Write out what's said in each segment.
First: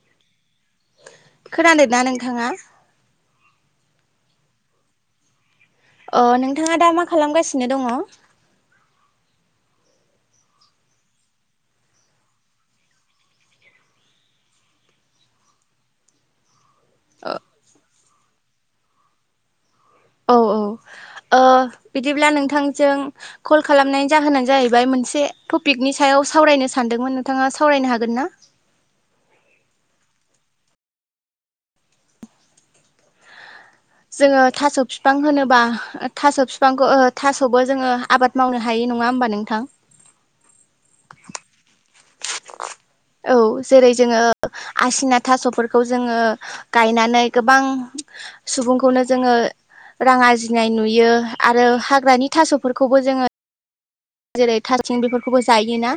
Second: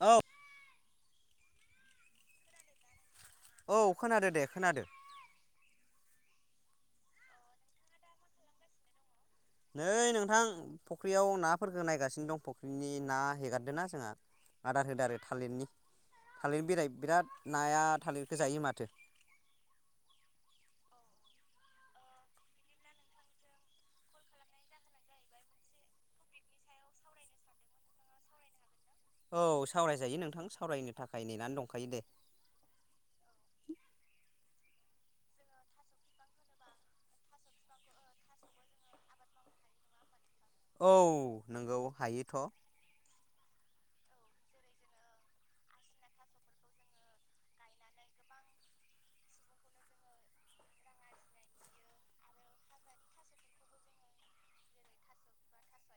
औ। खोनादोना नोंथाङा? औ खोनादो दे खोनादो। अ नोंथाङा दा मा खालामगासिनो दङ? नै नोंथां फुख्रियाव नाफोरखौ नायगासिनो दं फुख्रिनि ना हेगारदों ना जोंहा। आदार होदो आरो थालिरनि थालिर बिलाय बिराद नाया थालिरखौ जायो माथो। औ औ। ओ बिदिब्ला नोंथांजों कल खालामनायनि जाहोनानो जाहैबाय मोनसे टपिकनि सायाव याव सावरायनो सानदोंमोन नोंथाङा सावरायनो हागोन ना? [inaudible] औ सावरायजायो नोंथां सावरायनो थाखाय नेनानै दंखायो दे। जोङो थास' बिफां होनोबा थास' बिफांखौ ओ थास'बो जोङो आबाद मावनो हायो। नङा होनोमबा नोंथां? औ नोंगौ हायोथ'। औ जेरै जोङो आसिना थास'फोरखौ जोङो गायनानै गोबां सुबुंखौनो जोङो रां आरजिनाय नुयो आरो हाग्रानि थास'फोरखौबो जोङो जेरै थास' आइथिं बेफोरखौबो जायोना।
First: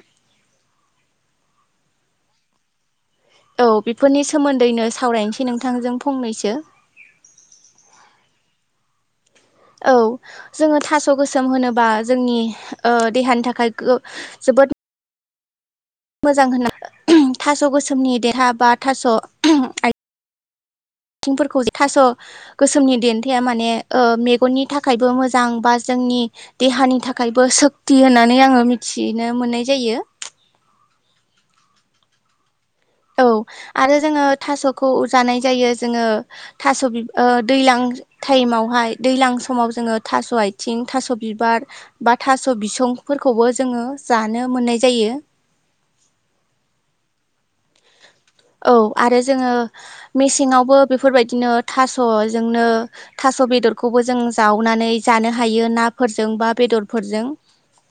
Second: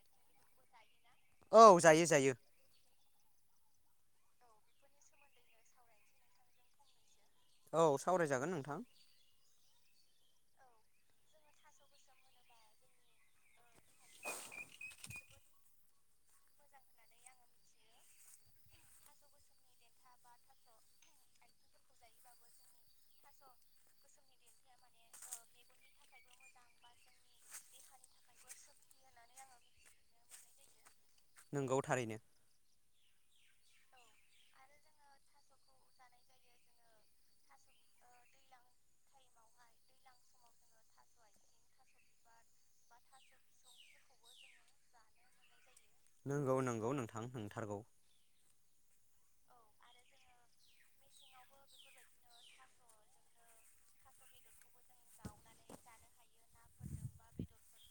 औ जायो जायो। औ बेफोरनि सोमोन्दैनो सावरायनोसै नोंथांजों फंनैसो। औ सावरायजागोन नोंथां। औ जोङो थास' गोसोम होनोबा जोंनि ओ देहानि थाखाय गो जो बोद मोजां होनना [unintelligible] थास' गोसोमनि देहा बा थास' आइ आथिंफोरखौ थास' गोसोमनि देन्थाया माने ओ मेगननि थाखायबो मोजां बा जों जोंनि देहानि थाखायबो सोक्ति होननानै आङो मिथिनो मोननाय जायो। नंगौ थारैनो। औ आरो जोङो थास'खौ जानाय जायो जोङो थास' बि दैलां टाइमावहाय दैलां समाव जोङो थास' आथिं थास' बिबार बा थास' बिसं फोरखौबो जोङो जानो मोननाय जायो। नंगौ नंगौ नोंथां नंथारगौ। औ आरो जोङो मेसेङावबो बेफोरबायदिनो थास'जोंनो था थास' बेदरखौबो जों जावनानै जानो हायो नाफोरजों बा बेदरफोरजों।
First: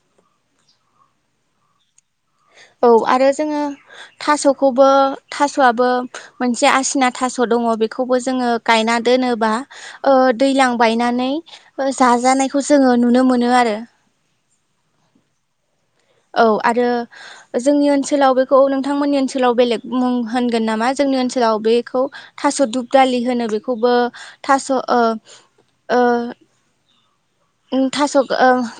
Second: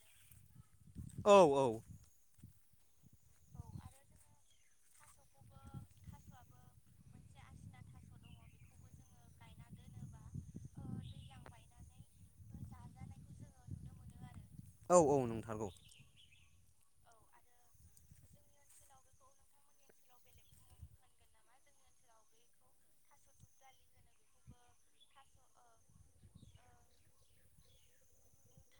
[inaudible] औ औ। औ आरो जोङो थास'खौबो थास'आबो मोनसे आसिना थास' द दङ' बेखौबो जोङो गायना दोनोब्ला ओ दैलां बायनानै ओ जाजानायखो खौ जोङो नुनो मोनो आरो। औ औ नंथारगौ। औ आरो जोंनि ओनसोलाव बेखौ नोंथांमोननि ओनसोलाव बेलेग मुं होनगोन नामा? जोंनि ओनसोल आव बेखौ थास' दुबदालि होनो। बेखौबो थास' ओ ओ ओम थास' ओ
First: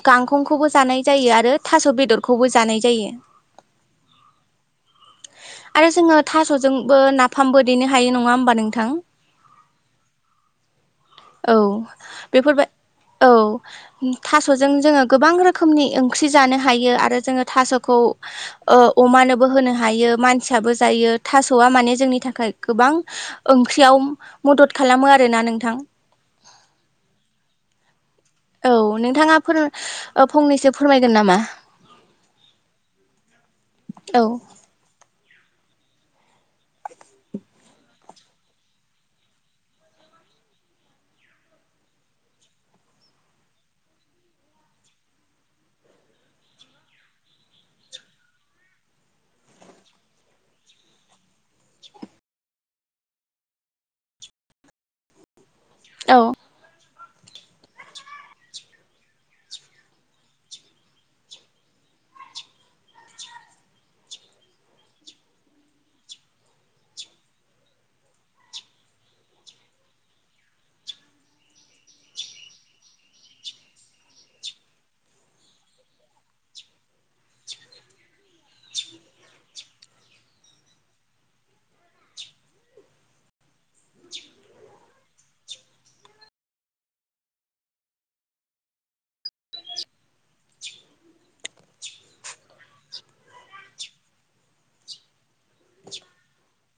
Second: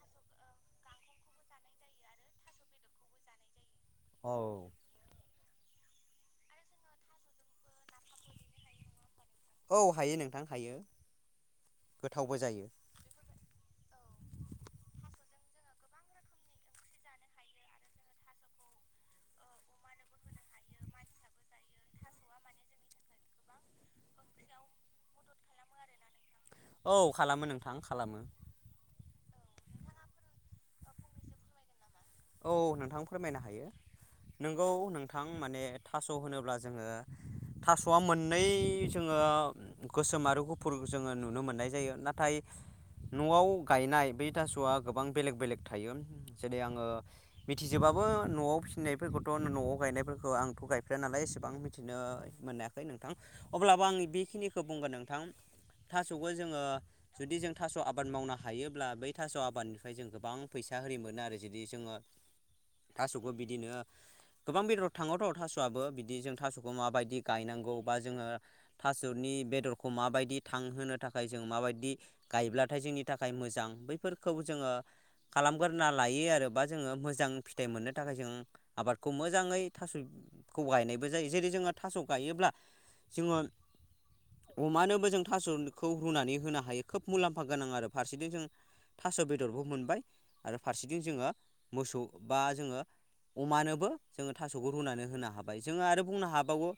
गांखंखौबो जानाय जायो आरो थास' बेदरखौबो जानाय जायो। औ। आरो जोङो थास'जोंबो नाफामबो देनो हायो नङा होमबा नोंथां? औ हायो नोंथां हायो औ गोथावबो बेफोरबाय जायो। औ थास'जों जोङो गोबां रोखोमनि ओंख्रि जानो हायो आरो जोङो थास'खौ ओ अमानोबो होनो हायो मानसियाबो जायो थास'आ माने जोंनि थाखाय गोबां ओंख्रियाव मदद खालामो आरोना नोंथां। औ खालामो नोंथां खालामो। औ नोंथाङा फोर फंनैसो फोरमायगोन नामा? औ नोंथां फोरमायनो हायो औ नोंगौ नोंथ गोथां माने थास' होनोब्ला जोङो थास'आ मोननै जोङो गोसोम आरो गुफुर जोङो नुनो मोननाय जायो नाथाय न'आव गायनाय बै थास'आ गोबां बेलेग बेलेग थायो जेरै आंङो मिथिजोबाबो न'आव फिनायफोरखौथ' न'आव गायनायफोरखौ आंथ' गायफेराया नालाय एसेबां मिथिनो मोनायाखै नोंथां अब्लाबो आं बेखिनिखौ बुंगोन नोंथां। औ थास'खो जोङो जुदि जों थास' आबाद मावनो हायोब्ला बै थास' आबादनिफ्राय जों गोबां फैसा होरि मोनो आरो जुदि जोङो थास'खौ बिदिनो गोबां बेदराव थाङोथ' थास'आबो बिदि जों थास'खौ माबायदि गायनांगौ बा जोङो थास'नि बेदरखौ माबायदि थांहोनो थाखाय जों माबायदि गायब्लाथाय जोंनि थाखाय मोजां बैफोरखौ जोङो खालामग्रोना लायो आरो बा जोङो मोजां फिथाइ मोननो थाखाय जों आबादखौ मोजाङै थास'खौ गायनायबो जायो जेरै जोङो थास' गायोब्ला जोङो अमानोबो जों थास'खौ रुनानै होनो हायो खोब मुलाम्फा गोनां आरो फारसेथिं जों थास' बेदरबो मोनबाय आरो फारसेथिं जोङो मोसौ बा जोङो अमानोबो जोङो थास'खौ रुनानै होनो हाबाय जोङो आरो बुंनो हाबावो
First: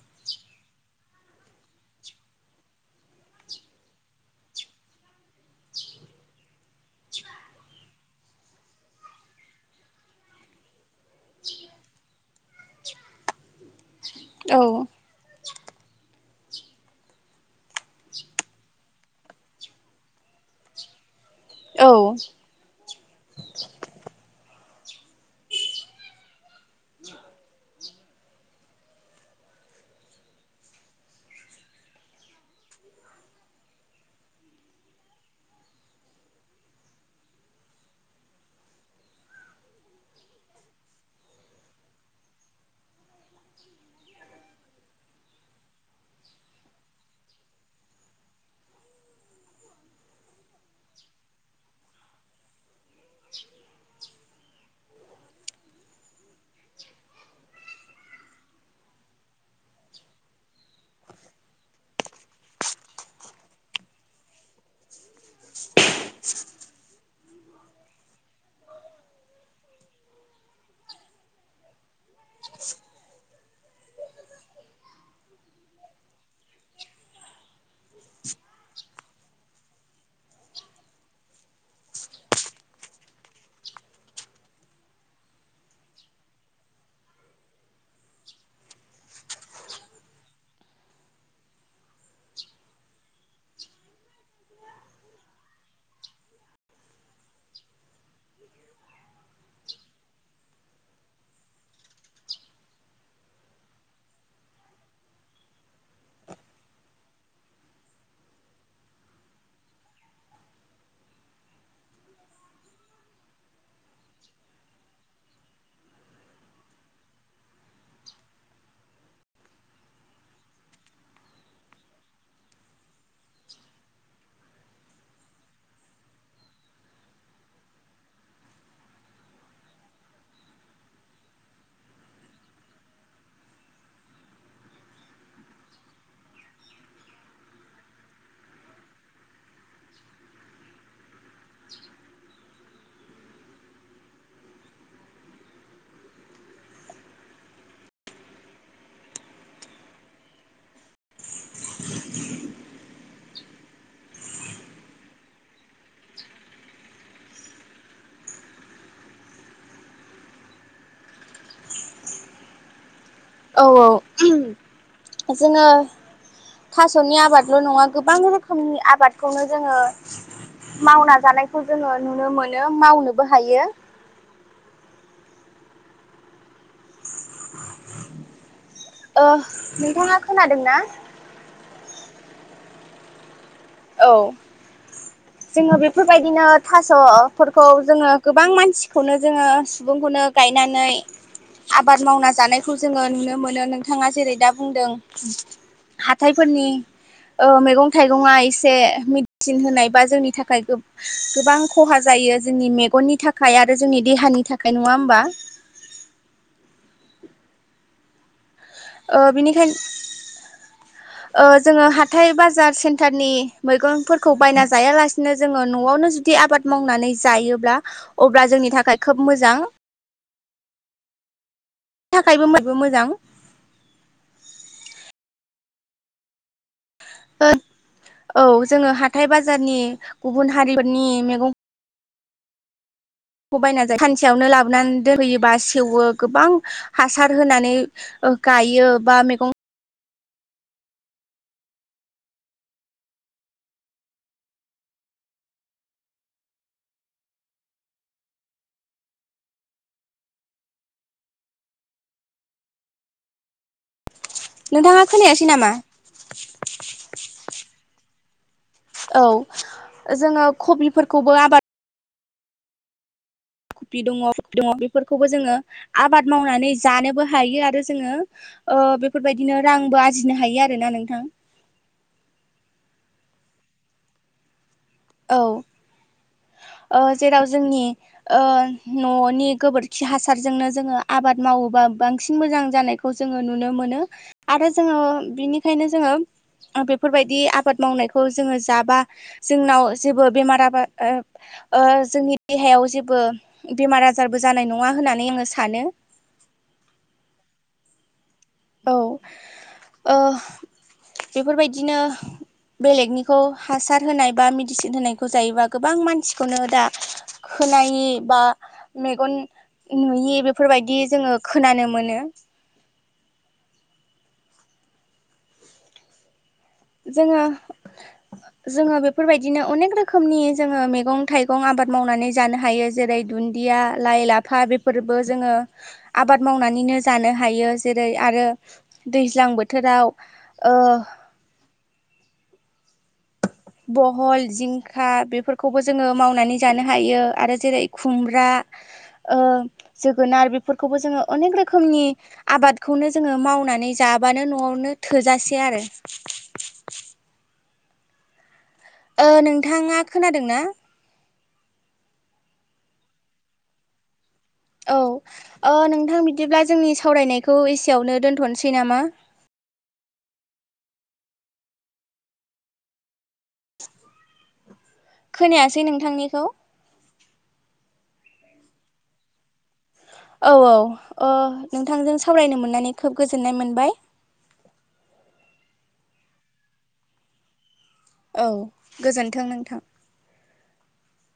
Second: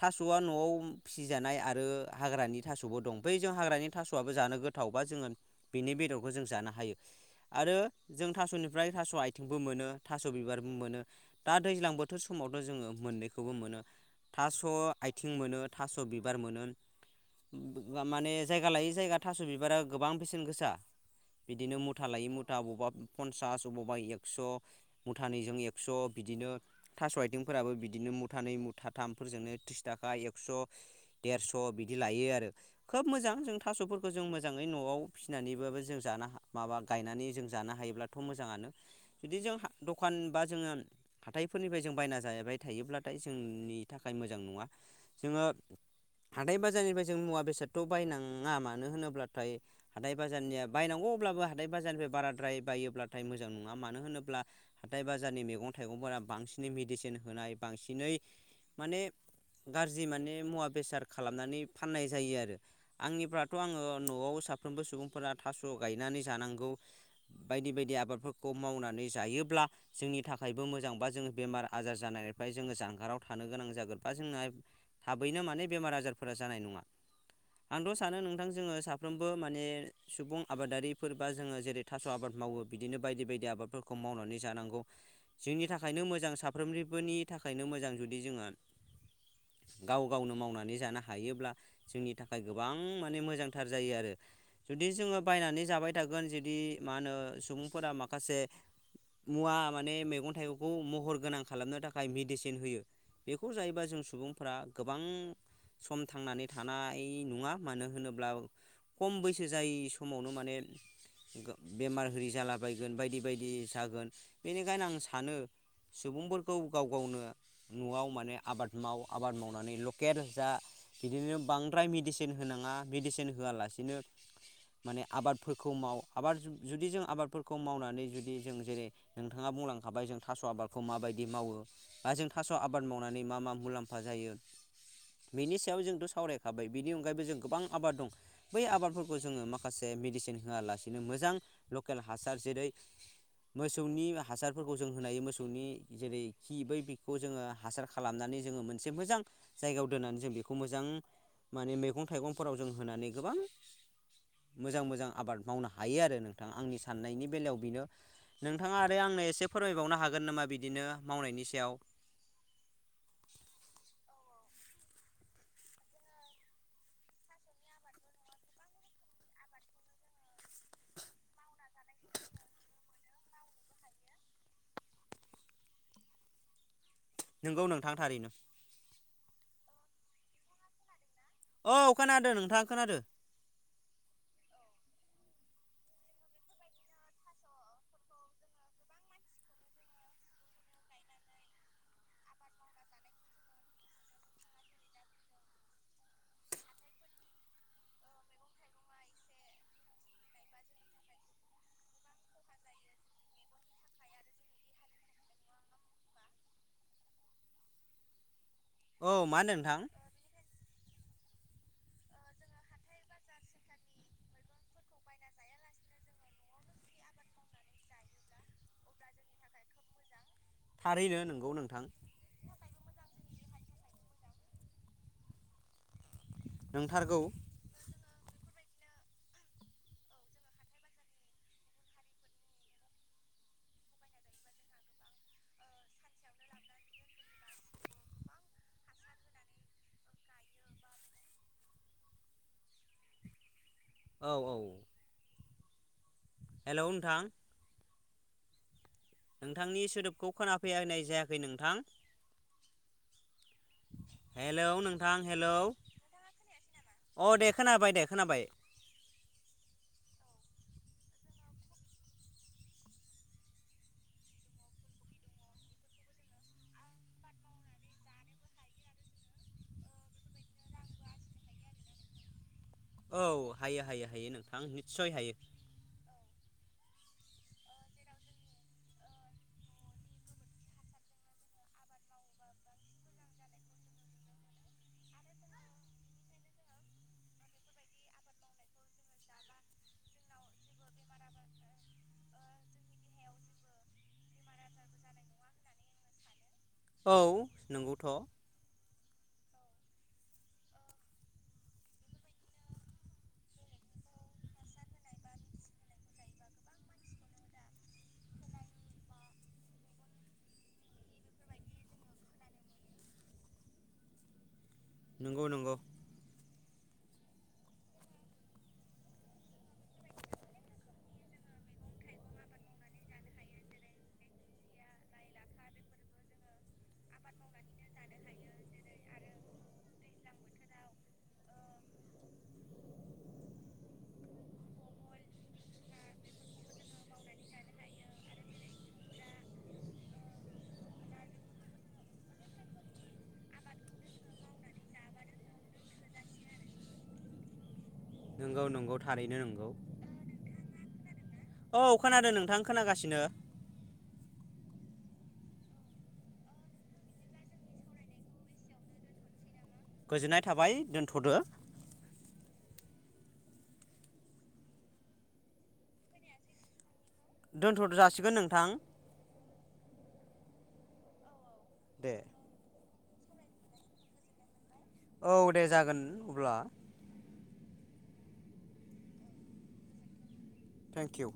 थास'आ न'आव फिसिजानाय आरो हाग्रानि थास'बो दं बै जों हाग्रानि थास'आबो जानो गोथाव। थावबा जोङो बेनि बेदरखौ जों जानो हायो आरो जों थास'निफ्राय थास' आथिंबो मोनो थास' बिबारबो मोनो दा दैज्लां बोथोर समावथ' जोङो मोननैखौबो मोनो। औ थास' आथिं मोनो थास' बिबार मोनो। माने जायगा लायै जायगा थास' बिबारा गोबां बेसेन गोसा। बिदिनो औ मुथा लायै मुथा बवबा पनसास बबावबा एक्स' मुथानैजों एक्स' बिदिनो थास' आइथिंफोराबो बिदिनो मुथानै मुथाथामजोंनो त्रिस थाखा एकस' देरस' बिदि लायो आरो खोब मोजां जों थास'फोरखौ जों मोजाङै न'आव फिसिनानैबाबो जों जानो माबा गायनानै जों जानो हायोब्लाथ' मोजां। मोजाङानो जुदि जों दखान बा जोङो हाथाइफोरनिफ्राय जों बायना जाबाय थायोब्लाथाय जों नि थाखाय मोजां नङा जोंङो हाथाय बाजारनिफ्राय जों मुवा बेसादथ बायनाङा मानो होनोब्लाथाय हाथाय बाजारनिया बायनांगौ अब्लाबो हाथाय बाजारनिफ्राय बाराद्राय बायोब्ला हाथाय मोजां नङा मानो होनोब्ला हाथाय बाजारनि मैगं थाइगंफोरा बांसिनै मेडिसिन होनाय बांसिनै माने गाज्रि माने मुवा बेसाद खालामनानै फाननाय जायो आरो आंनिफ्राथ आंङो न'आव साफ्रोम सुबुंफोरा थास गायनानै जानांगौ बायदि बायदि आ आबादफोरखौ मावनानै जायोब्ला जोंनि थाखायबो मोजां बा जों बेमार आजार जानायनिफ्राय जोंङो जानाराव था थानो गोनां जागोन बा जोंना थाबैनो माने बेमार आजारफोरा जानाय नङा। आंथ सानो नोंथां जोंङो साफ्रोमबो माने सुबुं आबादारिफोरबा जोंङो जेरै थास आबाद मावो। बिदिनो बायदि बायदि आबादफोरखौ मावनानै जानांगौ जोंनि थाखायनो मोजां साफ्रोमनिबोनि थाखायनो मोजां जुदि जोंङो गाव गावनो मावनानै जानो हायोब्ला जोंनि थाखाय गोबां माने मोजांथार जायो आरो। जुदि जोंङो बायनानै जाबाय थागोन जुदि मा होनो सुबुंफोरा माखासे मुवा माने मैगं थाइगंखौ महर गोनां खालामनो थाखाय मेडिसिन होयो। बेखौ जायोबा जों सुबुंफोरा गोबां सम थांनानै थानाय नङा मानो होनोब्ला खम बैसो जायै समावनो माने बेमार हिरि जालाबायगोन बायदि बायदि जागोन बेनिखायनो आं सानो सुबुंफोरखौ गाव गावनो न'आव माने आबाद माव आबाद मावनानै लकेल जा। बिदिनो बांद्राय मेडिसिन होनाङा मेडिसिन होआलासिनो माने आबादफोरखौ माव आबाद जु जुदि जों आबाद फोरखौ मावनानै जुदि जों जेरै नोंथाङा बुंलांखाबाय जों थास आबादखौ माबायदि मावो बा जों थास' आबाद मावनानै मा मा मुलाम्फा जायो। बेनि सायाव जोंथ सावरायखाबाय बिनि अनगायैबो जों गोबां आबाद दं बै आबादफोरखौ जोंङो माखासे मेडिसिन होआलासिनो मोजां लकेल जेरै मोसौनि हासारफोरखौ जों होनोहायो मोसौनि जेरै खि बैखौ जोंङो हासार खालामनानै जोंङो मोनसे मोजां जायायाव दोननानै जों बेखौ मोजां माने मैगं थाइगंफोराव जों होनानै गोबां मोजां मोजां आबाद मावनो हायो आरो नोंथाङा आंनि सा साननायनि बेलायाव बेनो नोंथाङा आरो आंनो एसे फोरमायबावनो हागोन नामा बिदिनो मावनायनि सायाव? [inaudible] औ औ जोंङो थास'नि आबादल नङा गोबां रोखोमनि आबादखौनो जोंङो मावना जानायखौ जोंङो नुनो मोनो मावनोबो हायो। [inaudible] नंगौ नोंथां थारैनो ओ नोंथाङा खोनादोंना औ खोनादों नोंथाङा खोनादों औ [inaudible] जोंङो बेफोरबायदिनो थासफोरखौ जोंङो गोबां मानसिखौनो जोंङो सुबुंखौनो गायनो अनानै आबाद मावना जानायखौ जोंङो नुनो मोनो नोंथाङा जेरै दा बुंदों हाथायफोरनि ओ मैगं थाइगंआ एसे से मेडिसिन होनाय बा जोंनि थाखाय गोबां खहा जायो जोंनि मेगननि थाखाय आरो जोंनि देहानि थाखाय नङा होमबा [inaudible] औ ओ मा होनदों बिनिखायनो नोंथां? ओ जोङो हाथाय-बाजार, सेन्टारनि मैगंफोरखौ बायना जायालासेनो जोङो न'आवनो जुदि आबाद मावनानै जायोब्ला अब्ला जोंनि थाखाय खोब मोजां थारैनो नोंगौ नोंथां थाखायबो बयबो मो मोजां नोंथारगौ औ जोङो हाथाइ बाजारनि गुबुन हारिफोरनि मैगं खौ बायना जायो सानसेयावनो लाबोनानै दोनफैयोबा सेवो गोबां हासार होनानै ओ गायो बा मैगं औ औ हेल' नोंथां नोंथांनि सोदोबखौ खोनाफैनाय जायाखै नोंथां हेलौ नोंथाङा नोंथां खोनायासै हेलौ। नामा अ दे खोनाबाय दे खोनाबाय औ जोङो कबिफोरखौबो आबाद कफि दङ कफि दङ बेफोरखौबो जोङो आबाद मावनानै जानोबो हायो आरो जोङो ओ बेफोरबायदिनो रांबो आरजिनो हायो आरो ना नोंथां औ हायो हायो हायो नोंथां निस्सय हायो औ ओ जेराव जोंनि ओ न'नि गोबोरखि हासारजोंनो जोङो आबाद माव मावोबा बांसिन मोजां जानायखौ जोङो नुनो मोनो आरो जोङो बिनिखायनो जोङो बेफोरबायदि आबाद मावनायखौ जोङो जाबा जोंनाव जेबो बेमार आबार ओ ओ जोंनि देहायाव जेबो बेमार आजारबो जानाय नङा हो होननानै आङो सानो। औ नंगौथ'। औ ओ बेफोरबायदिनो बेलेगनिखौ हासार होनाय बा मेडिसिन होनायखौ जायोबा गोबां मानसिखौनो दा खानायि बा मेगन नुयि बेफोरबायदि जोङो खोनानो मोनो ‌। नंगौ नंगौ। जोङो जोङो बेफोरबायदिनो अनेक रोखोमनि जोङो मैगं थाइगं आबाद मावनानै जानो हायो जेरै दु न्दिया, लाइ, लाफा बेफोरबो जोङो आबाद मावनानैनो जानो हायो जेरै आरो दैज्लां बोथोराव ओ बहल, जिंखा बेफोरखौबो जोङो मावनानै जानो हायो आरो जेरै खुमब्रा ओ जोगोनार बेफोरखौबो जोङो अनेक रोखोमनि आबादखौनो जोङो माव नानै जाबानो न'आवनो थोजासे आरो। नंगौ नंगौ ओ थारैनो नंगौ नोंथाङा खोनादोंना औ खोनादों नोंथां। खोनागासिनो। औ ओ नोंथां बिदिब्ला जोंनि सावरायनायखौ एसेयावनो दोन्थ'नोसै नामा? गोजोननाय थाबाय दोनथ'दो। खोनायासै नोंथांनिखौ। दोनथ' जासिगोन नोंथां। औ औ अ दे नोंथांजों सावरायनो मोननानै खोब गोजोननाय मोनबाय। औ दे जागोन अब्ला। औ गोजोन्थों नोंथां। Thank U.